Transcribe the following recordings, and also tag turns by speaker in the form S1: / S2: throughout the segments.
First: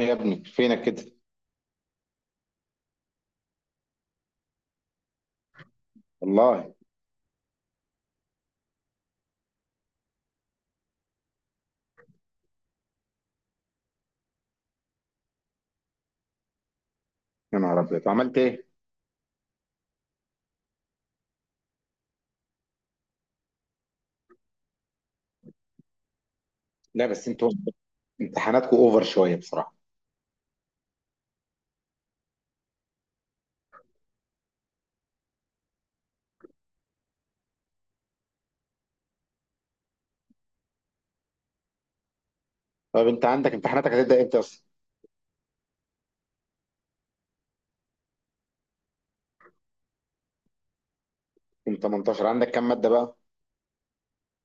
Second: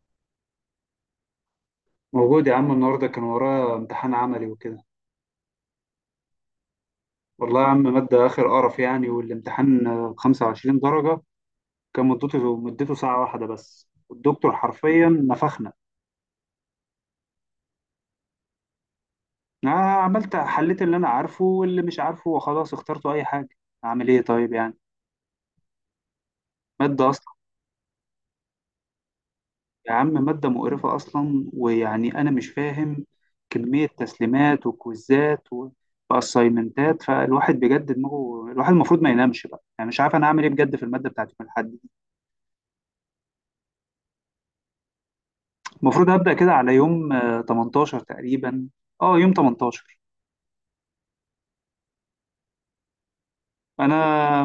S1: إيه يا ابني فينك كده؟
S2: موجود يا عم النهارده كان ورايا امتحان عملي وكده.
S1: والله.
S2: والله يا عم مادة آخر قرف يعني، والامتحان 25 درجة. كان مدته ساعة واحدة بس الدكتور حرفيا نفخنا.
S1: يا نهار ابيض، عملت ايه؟
S2: أنا عملت حليت اللي أنا عارفه واللي مش عارفه وخلاص اخترته أي حاجة. أعمل إيه طيب يعني؟
S1: لا
S2: مادة
S1: بس
S2: أصلا.
S1: انتوا امتحاناتكم اوفر شويه بصراحه.
S2: يا عم مادة مقرفة أصلا ويعني أنا مش فاهم كمية تسليمات وكويزات وأسايمنتات، فالواحد بجد دماغه، الواحد المفروض ما ينامش بقى، يعني مش عارف أنا أعمل إيه بجد في المادة بتاعت يوم الأحد.
S1: طب انت عندك امتحاناتك هتبدا امتى اصلا؟
S2: المفروض هبدأ كده على يوم 18 تقريبا، اه يوم 18.
S1: يوم 18 عندك كام ماده بقى؟
S2: انا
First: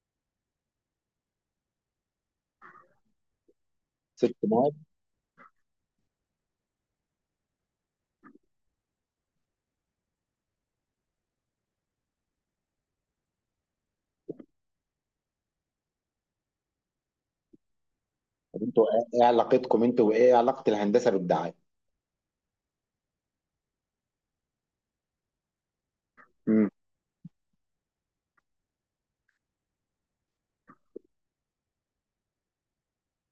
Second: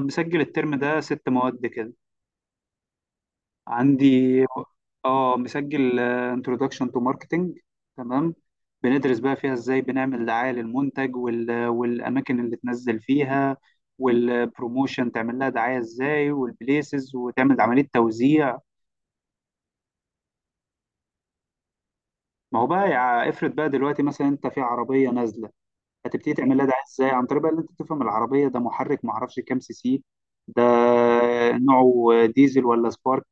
S2: مسجل الترم ده ست مواد كده،
S1: ست
S2: عندي
S1: مواد.
S2: اه مسجل introduction to marketing. تمام. بندرس بقى فيها ازاي بنعمل دعاية للمنتج والاماكن اللي تنزل فيها، والبروموشن تعمل لها دعاية ازاي، والبليسز وتعمل عملية توزيع.
S1: طب انتوا إيه علاقتكم انتوا، وايه علاقه الهندسه بالدعايه؟
S2: ما هو بقى افرض بقى دلوقتي مثلا انت في عربية نازلة، هتبتدي تعملها
S1: امم
S2: ده ازاي؟ عن طريق بقى ان انت تفهم العربيه ده محرك ما اعرفش كام سي سي. ده نوعه ديزل ولا سبارك.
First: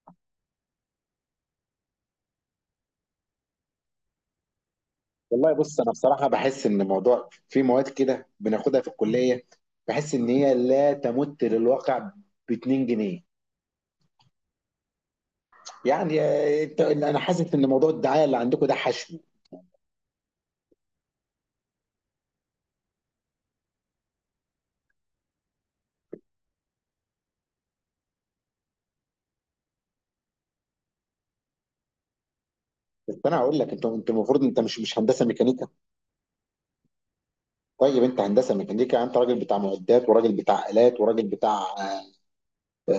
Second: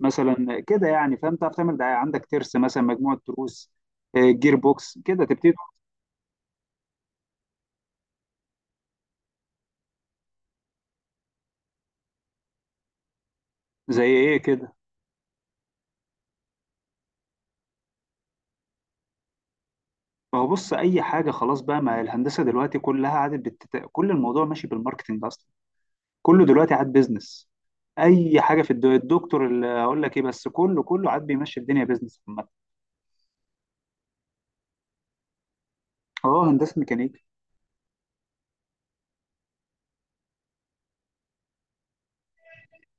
S2: مثلا كده يعني، فاهم، تعرف تعمل ده، عندك ترس مثلا، مجموعه تروس، جير بوكس كده
S1: والله،
S2: تبتدي.
S1: بص انا بصراحه بحس ان الموضوع في مواد كده بناخدها في الكليه، بحس ان هي لا تمت للواقع ب 2 جنيه.
S2: زي ايه كده؟
S1: يعني انا حاسس ان موضوع الدعايه اللي عندكم ده حشو.
S2: ما هو بص اي حاجه خلاص بقى، ما الهندسه دلوقتي كلها عادت كل الموضوع ماشي بالماركتنج اصلا. كله دلوقتي عاد بيزنس. اي حاجه في الدكتور اللي اقول لك ايه، بس كله عاد بيمشي الدنيا بيزنس عامه.
S1: بس انا هقول لك، انتوا المفروض انت مش هندسه ميكانيكا.
S2: اه هندسه ميكانيكا.
S1: طيب، انت هندسه ميكانيكا، انت راجل بتاع معدات، وراجل بتاع الات، وراجل بتاع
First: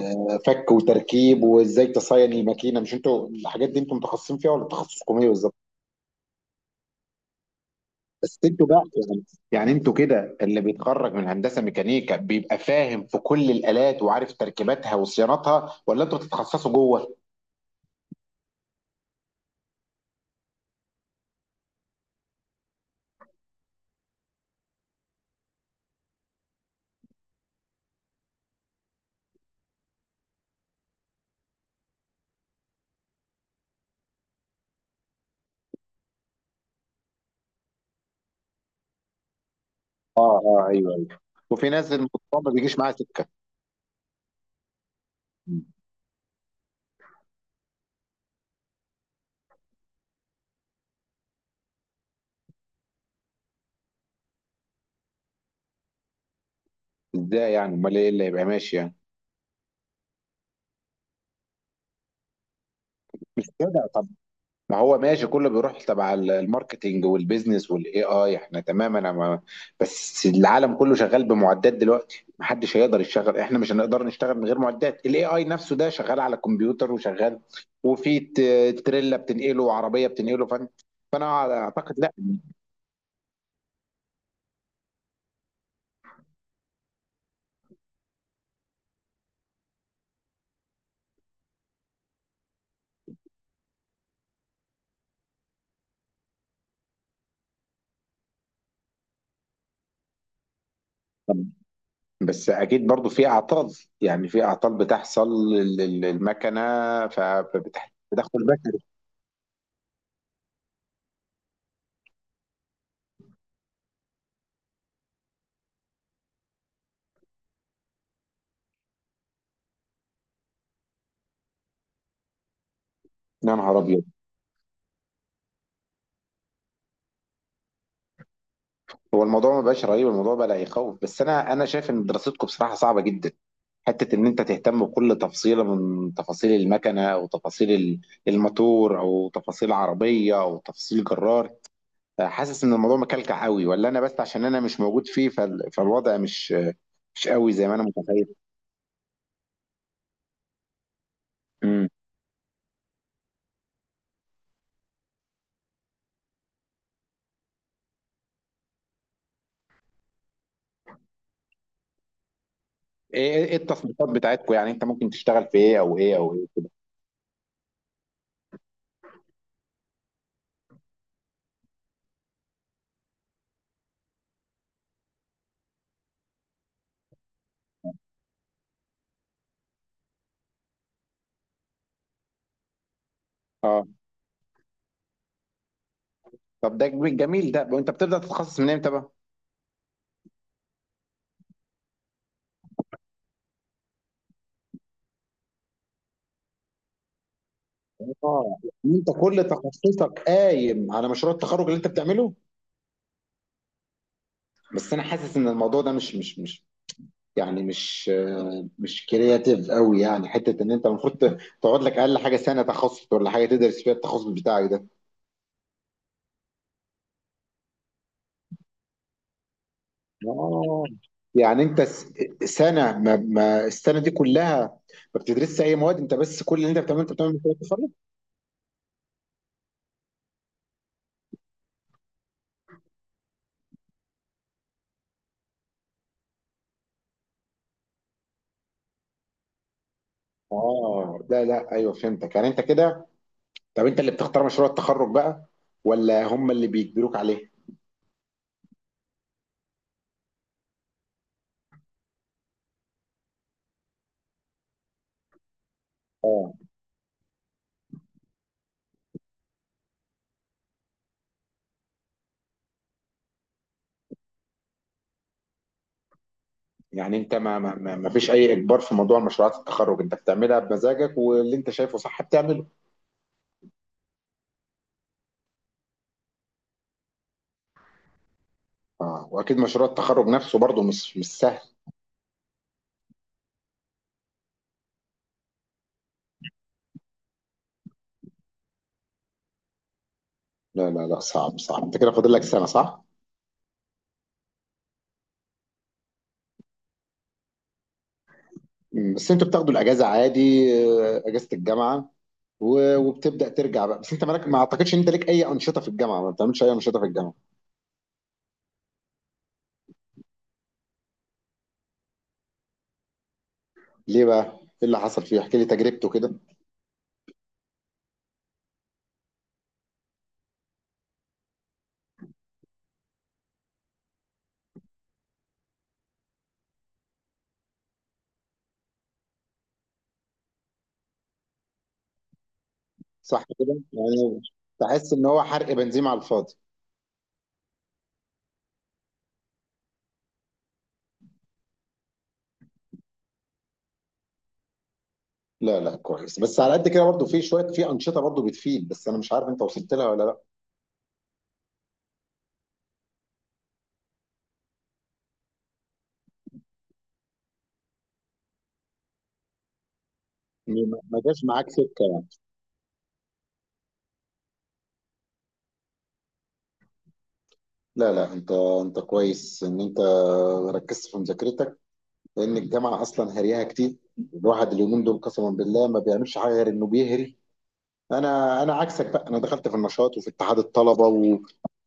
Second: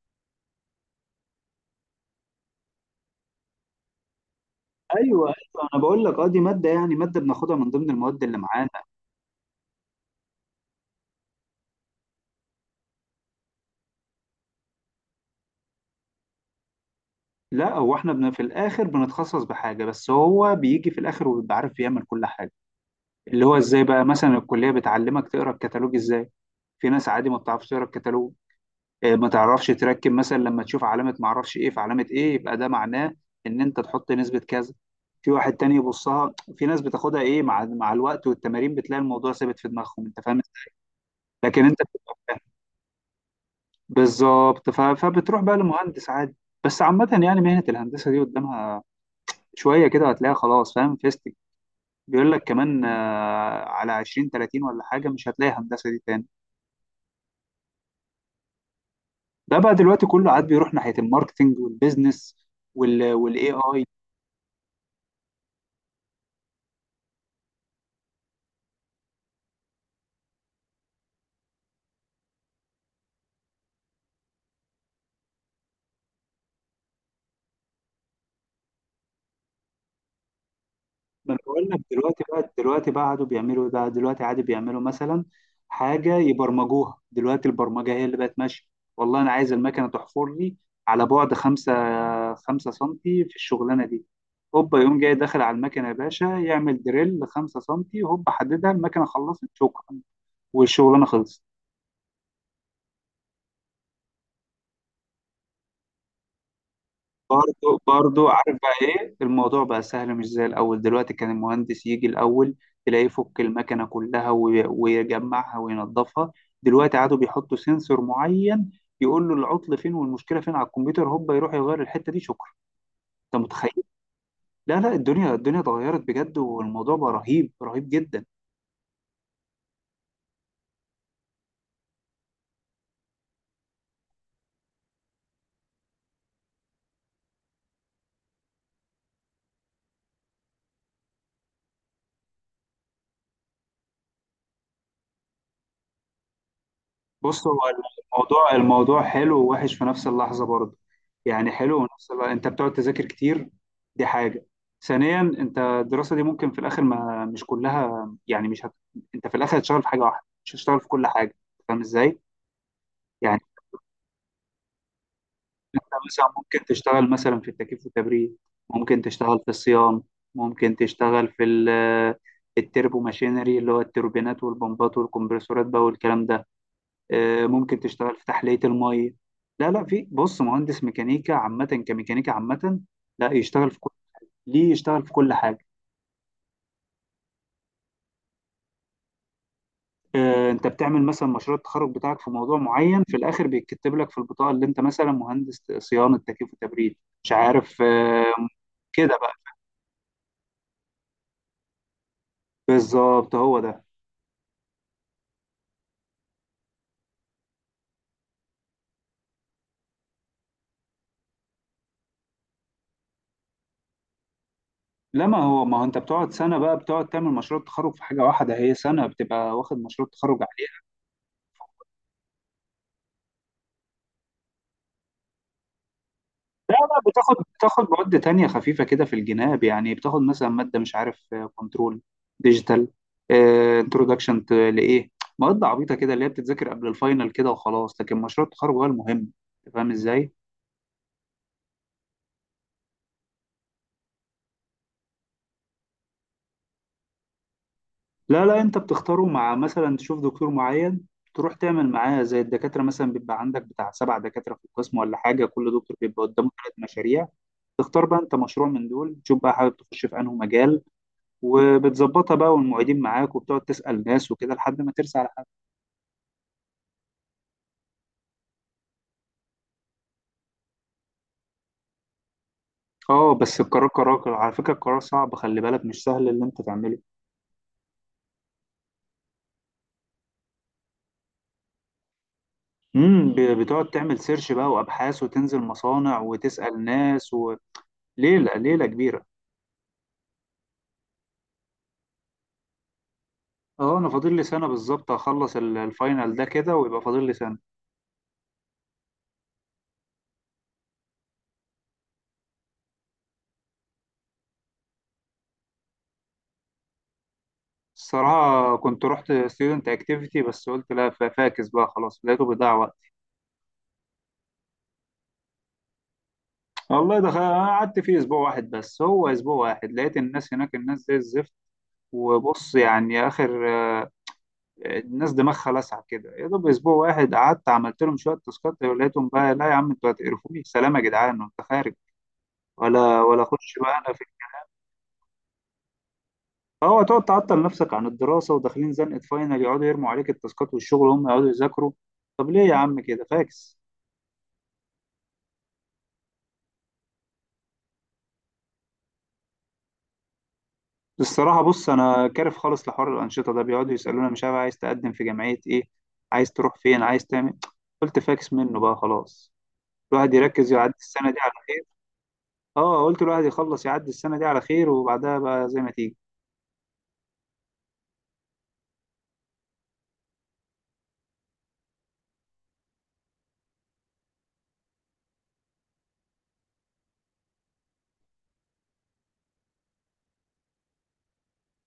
S1: فك وتركيب، وازاي تصين الماكينه. مش انتوا الحاجات دي انتوا متخصصين فيها، ولا تخصصكم ايه
S2: ايوه
S1: بالظبط؟
S2: ايوه، انا بقول لك اه دي ماده يعني، ماده بناخدها من ضمن المواد اللي
S1: بس انتوا
S2: معانا.
S1: بقى، يعني يعني انتوا كده اللي بيتخرج من هندسه ميكانيكا بيبقى فاهم في كل الالات وعارف تركيباتها وصيانتها، ولا انتوا بتتخصصوا جوه؟
S2: لا، هو احنا في الاخر بنتخصص بحاجه، بس هو بيجي في الاخر وبيبقى عارف يعمل كل حاجه. اللي هو ازاي بقى مثلا الكليه بتعلمك تقرا الكتالوج ازاي. في ناس عادي ما بتعرفش تقرا الكتالوج، ما تعرفش تركب مثلا، لما تشوف علامه ما اعرفش ايه، في علامه ايه يبقى ده معناه ان انت تحط نسبه كذا. في واحد تاني يبصها. في ناس بتاخدها ايه مع الوقت والتمارين، بتلاقي الموضوع ثابت في دماغهم، انت فاهم.
S1: اه اه، ايوه ايوه.
S2: لكن
S1: وفي
S2: انت
S1: ناس الموضوع
S2: بتبقى
S1: ما بيجيش معاها سكه.
S2: بالظبط فبتروح بقى
S1: مم.
S2: لمهندس عادي. بس عامة يعني مهنة الهندسة دي قدامها شوية كده، هتلاقيها خلاص، فاهم فيستك بيقول لك كمان على 20 30 ولا حاجة مش هتلاقي هندسة دي تاني.
S1: ازاي يعني؟ امال ايه اللي هيبقى ماشي يعني؟
S2: ده بقى دلوقتي كله عاد بيروح ناحية الماركتينج والبيزنس وال
S1: مش
S2: والاي اي.
S1: كده، ما هو ماشي كله بيروح تبع الماركتينج والبيزنس والاي اي. احنا تمام، انا ما. بس العالم كله شغال بمعدات دلوقتي، محدش هيقدر يشتغل، احنا مش هنقدر نشتغل من غير معدات. الاي اي نفسه ده شغال على كمبيوتر وشغال، وفي تريلا بتنقله وعربيه بتنقله. فانا
S2: ما أنا
S1: فانا
S2: بقول لك
S1: اعتقد لا.
S2: دلوقتي بقى قعدوا بيعملوا ده، دلوقتي عادي بيعملوا مثلا حاجة يبرمجوها. دلوقتي البرمجة هي اللي بقت ماشية. والله أنا عايز المكنة تحفر لي على بعد خمسة سنتي في الشغلانة دي، هوبا يقوم جاي داخل على المكنة يا باشا يعمل دريل خمسة سنتي، هوبا حددها، المكنة خلصت، شكرا، والشغلانة خلصت.
S1: طب بس اكيد برضو في اعطال، يعني في اعطال بتحصل للمكنه،
S2: برضو
S1: فبتدخل
S2: عارف بقى
S1: بشري.
S2: ايه الموضوع؟ بقى سهل مش زي الاول، دلوقتي كان المهندس يجي الاول تلاقيه يفك المكنه كلها ويجمعها وينظفها. دلوقتي عادوا بيحطوا سنسور معين يقول له العطل فين والمشكله فين على الكمبيوتر، هوبا يروح يغير الحته دي، شكرا. انت
S1: يا نهار
S2: متخيل؟
S1: ابيض.
S2: لا لا، الدنيا اتغيرت بجد، والموضوع بقى رهيب رهيب جدا.
S1: هو الموضوع ما بقاش رهيب، الموضوع بقى لا يخوف. بس انا شايف ان دراستكم بصراحه صعبه جدا. حته ان انت تهتم بكل تفصيله من تفاصيل المكنه، او تفاصيل الموتور، او تفاصيل عربيه، او تفاصيل جرار. حاسس ان الموضوع مكلكع قوي، ولا انا بس عشان انا مش موجود فيه فالوضع مش
S2: بص
S1: قوي
S2: هو
S1: زي ما انا متخيل.
S2: الموضوع حلو ووحش في نفس اللحظة برضه، يعني حلو
S1: امم
S2: ونفس اللحظة. انت بتقعد تذاكر كتير، دي حاجة. ثانيا، انت الدراسة دي ممكن في الاخر ما مش كلها، يعني مش هت... انت في الاخر هتشتغل في حاجة واحدة، مش هتشتغل في كل حاجة. فاهم ازاي؟
S1: ايه
S2: يعني
S1: ايه إيه التصنيفات بتاعتكم، يعني انت ممكن تشتغل في ايه
S2: انت
S1: او ايه
S2: مثلا
S1: او ايه؟
S2: ممكن تشتغل مثلا في التكييف والتبريد، ممكن تشتغل في الصيانة، ممكن تشتغل في التربو ماشينري اللي هو التوربينات والبمبات والكمبرسورات بقى والكلام ده، ممكن تشتغل في تحلية المية. لا لا، في بص مهندس ميكانيكا عامة كميكانيكا عامة لا يشتغل في كل، ليه يشتغل في كل حاجة.
S1: طب ده جميل ده. وانت بتبدا تتخصص من امتى بقى؟
S2: انت بتعمل مثلا مشروع التخرج بتاعك في موضوع معين، في الاخر بيتكتب لك في البطاقة اللي انت مثلا مهندس صيانة تكييف وتبريد، مش عارف
S1: اه، انت
S2: كده بقى.
S1: كل تخصصك قايم على مشروع التخرج اللي انت بتعمله.
S2: بالظبط هو ده.
S1: بس انا حاسس ان الموضوع ده مش يعني مش كرياتيف قوي. يعني حته ان انت المفروض تقعد لك اقل حاجه سنه تخصص، ولا حاجه تدرس فيها التخصص بتاعك ده.
S2: لا، ما هو انت بتقعد سنة بقى، بتقعد تعمل مشروع التخرج في حاجة واحدة، هي سنة بتبقى واخد مشروع التخرج.
S1: اه، يعني انت سنه، ما السنه دي كلها ما بتدرسش اي مواد، انت بس كل اللي
S2: لا
S1: انت
S2: لا،
S1: بتعمله انت بتعمل
S2: بتاخد
S1: مشروع
S2: بتاخد
S1: التخرج.
S2: مواد تانية خفيفة كده في الجناب، يعني بتاخد مثلا مادة مش عارف كنترول ديجيتال، انترودكشن لإيه، مواد عبيطة كده اللي هي بتتذاكر قبل الفاينل كده وخلاص، لكن مشروع التخرج هو المهم. أنت فاهم ازاي؟
S1: اه، لا لا، ايوه، فهمتك، يعني انت كده. طب انت اللي بتختار مشروع التخرج بقى، ولا هم اللي بيجبروك عليه؟
S2: لا لا، انت بتختاره، مع مثلا تشوف دكتور معين تروح تعمل معاه، زي الدكاترة مثلا بيبقى عندك بتاع سبع دكاترة في القسم ولا حاجة، كل دكتور بيبقى قدامه
S1: اه،
S2: ثلاث مشاريع. تختار بقى انت مشروع من دول، تشوف بقى حابب تخش في انه مجال، وبتظبطها بقى، والمعيدين معاك، وبتقعد تسأل ناس وكده لحد ما ترسى على حد.
S1: يعني انت ما فيش اي اجبار في موضوع مشروعات التخرج، انت بتعملها بمزاجك، واللي انت شايفه صح بتعمله.
S2: اه بس القرار قرار على فكرة، القرار صعب، خلي بالك مش سهل اللي انت تعمله.
S1: اه، واكيد مشروع التخرج نفسه برضه مش سهل.
S2: بتقعد تعمل سيرش بقى وابحاث وتنزل مصانع وتسأل ناس، وليلة ليلة كبيرة.
S1: لا لا لا، صعب صعب. انت كده فاضل لك سنه، صح؟
S2: اه انا فاضل لي سنة بالظبط، هخلص الفاينل ده كده ويبقى فاضل لي سنة.
S1: مم، بس انتوا بتاخدوا الاجازه عادي، اجازه الجامعه، وبتبدا ترجع بقى. بس انت مالك، ما اعتقدش ان انت ليك اي انشطه في الجامعه، ما بتعملش اي انشطه في الجامعه؟
S2: الصراحة كنت رحت ستودنت اكتيفيتي بس قلت لا، فاكس بقى خلاص، لقيته بيضيع وقت.
S1: ليه بقى؟ ايه اللي حصل فيه؟ احكي لي تجربته كده.
S2: والله دخل أنا قعدت فيه اسبوع واحد بس، هو اسبوع واحد لقيت الناس هناك، الناس زي الزفت، وبص يعني اخر الناس دماغها لسعة كده، يا دوب اسبوع واحد قعدت عملت لهم شويه تاسكات ولقيتهم بقى لا يا عم، انتوا هتقرفوني، سلام يا جدعان، انت خارج، ولا
S1: صح كده،
S2: اخش بقى انا في.
S1: يعني بحس ان هو حرق بنزين على الفاضي.
S2: هو تقعد تعطل نفسك عن الدراسه وداخلين زنقه فاينل، يقعدوا يرموا عليك التاسكات والشغل، هم يقعدوا يذاكروا. طب ليه يا عم كده؟ فاكس.
S1: لا لا كويس، بس على قد كده برضو في شويه، في انشطه برضو بتفيد، بس انا مش عارف انت وصلت لها ولا لا.
S2: الصراحه بص انا كارف خالص لحوار الانشطه ده، بيقعدوا يسالونا مش عارف عايز تقدم في جمعيه ايه، عايز تروح فين، عايز تعمل إيه؟ قلت فاكس منه بقى خلاص، الواحد يركز يعدي
S1: ما
S2: السنه دي
S1: جاش
S2: على،
S1: معاك سكه يعني.
S2: اه قلت الواحد يخلص يعدي السنة دي على خير، وبعدها بقى زي ما تيجي.
S1: لا لا، انت كويس ان انت ركزت في مذاكرتك، لان الجامعه اصلا هريها كتير. الواحد اليومين دول قسما بالله ما بيعملش حاجه غير انه بيهري. انا عكسك بقى، انا دخلت في النشاط، وفي اتحاد الطلبه و...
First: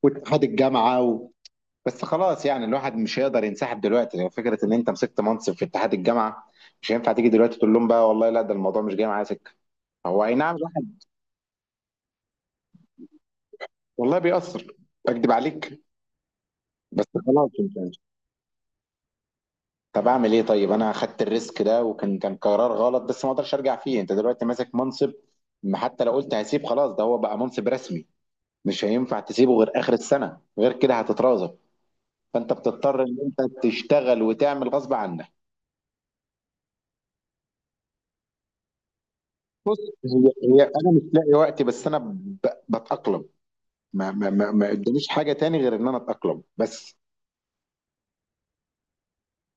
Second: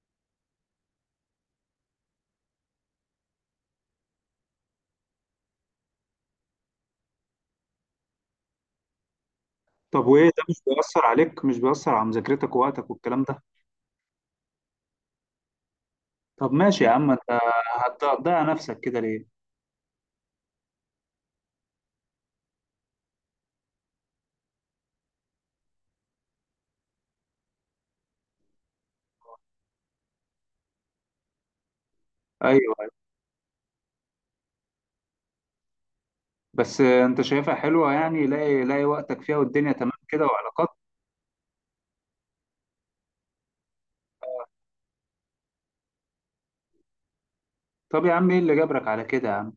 S1: واتحاد الجامعه و... بس خلاص، يعني الواحد مش هيقدر ينسحب دلوقتي، يعني فكره ان انت مسكت منصب في اتحاد الجامعه، مش هينفع تيجي دلوقتي تقول لهم بقى والله لا، ده الموضوع مش جاي معايا سكه.
S2: طب
S1: هو
S2: وايه،
S1: اي
S2: ده مش
S1: نعم،
S2: بيأثر عليك، مش بيأثر على مذاكرتك ووقتك والكلام ده؟
S1: والله بيأثر، اكدب عليك.
S2: طب ماشي يا
S1: بس
S2: عم انت،
S1: خلاص انت.
S2: هتضيع نفسك كده ليه؟
S1: طب اعمل ايه طيب؟ انا خدت الريسك ده، وكان كان قرار غلط، بس ما اقدرش ارجع فيه. انت دلوقتي ماسك منصب، ما حتى لو قلت هسيب خلاص، ده هو بقى منصب رسمي، مش هينفع تسيبه غير اخر السنه، غير كده هتترازب. فانت
S2: ايوه أيوة.
S1: بتضطر ان انت تشتغل وتعمل غصب عنك.
S2: بس انت شايفها حلوة يعني، لاقي لاقي وقتك فيها والدنيا
S1: بص،
S2: تمام كده
S1: هي
S2: وعلاقات؟
S1: انا مش لاقي وقتي، بس انا بتأقلم. ما قداميش حاجه تاني غير ان انا اتأقلم بس.
S2: طب يا عم ايه اللي جبرك على كده يا عم؟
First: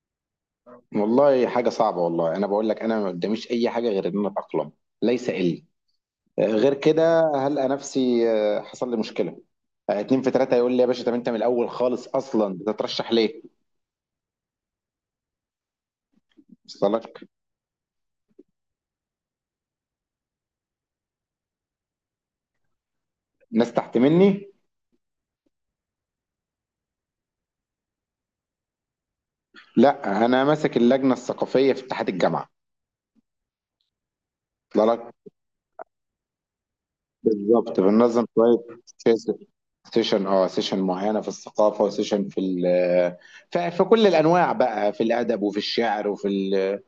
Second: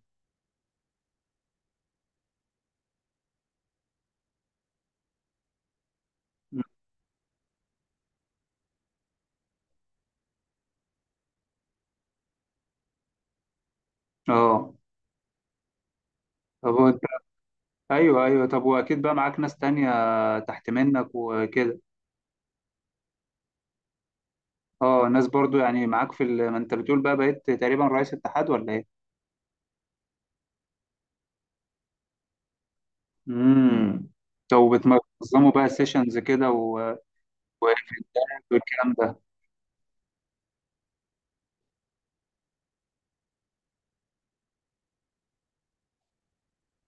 S1: والله حاجه صعبه، والله انا بقول لك، انا ما قداميش اي حاجه غير ان انا اتأقلم، ليس الا. غير كده هلقى نفسي حصل لي مشكله، اتنين في تلاته يقول لي يا باشا، طب انت من الاول خالص اصلا بتترشح ليه؟
S2: اه. طب
S1: وصل
S2: وانت؟
S1: لك.
S2: ايوه ايوه، طب واكيد بقى معاك ناس تانية تحت منك وكده.
S1: ناس تحت مني.
S2: اه ناس برضو يعني معاك في ما انت بتقول بقى بقيت تقريبا رئيس اتحاد ولا ايه؟
S1: لا، انا ماسك اللجنه الثقافيه في اتحاد الجامعه.
S2: امم. لو
S1: وصل لك.
S2: بتنظموا بقى سيشنز كده و-
S1: بالظبط، بننظم شويه
S2: والكلام ده.
S1: سيشن معينه في الثقافه، وسيشن في في كل الانواع بقى، في الادب، وفي الشعر، وفي.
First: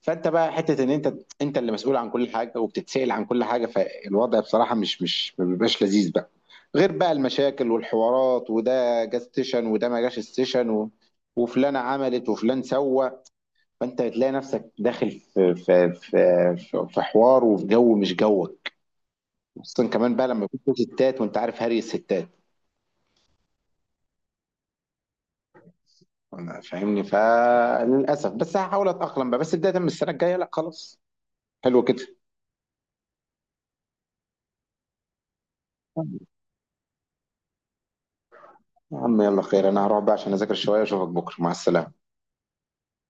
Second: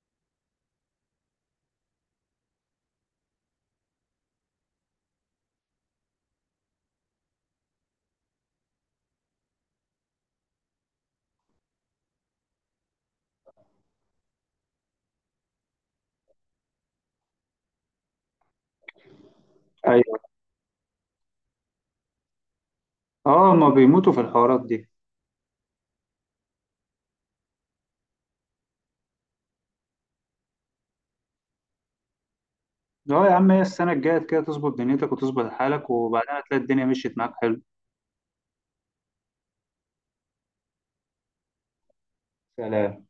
S1: فانت بقى حته ان انت اللي مسؤول عن كل حاجه وبتتسال عن كل حاجه، فالوضع بصراحه مش ما بيبقاش لذيذ بقى. غير بقى المشاكل والحوارات، وده جه ستيشن، وده ما جاش ستيشن و... وفلانه عملت، وفلان سوى. فانت بتلاقي نفسك داخل في حوار، وفي جو مش جوك. خصوصا كمان
S2: ايوه.
S1: بقى لما يكون في ستات، وانت عارف هري الستات.
S2: اه، ما بيموتوا في الحوارات دي.
S1: أنا فاهمني، فللاسف بس هحاول اتاقلم بقى، بس بدايه من السنه الجايه لا خلاص. حلو كده.
S2: اه يا عم، هي السنه الجايه كده تظبط دنيتك وتظبط حالك، وبعدها تلاقي الدنيا مشيت معاك حلو.
S1: يا عم يلا خير، انا هروح بقى عشان اذاكر شويه، اشوفك بكره، مع السلامه.
S2: سلام.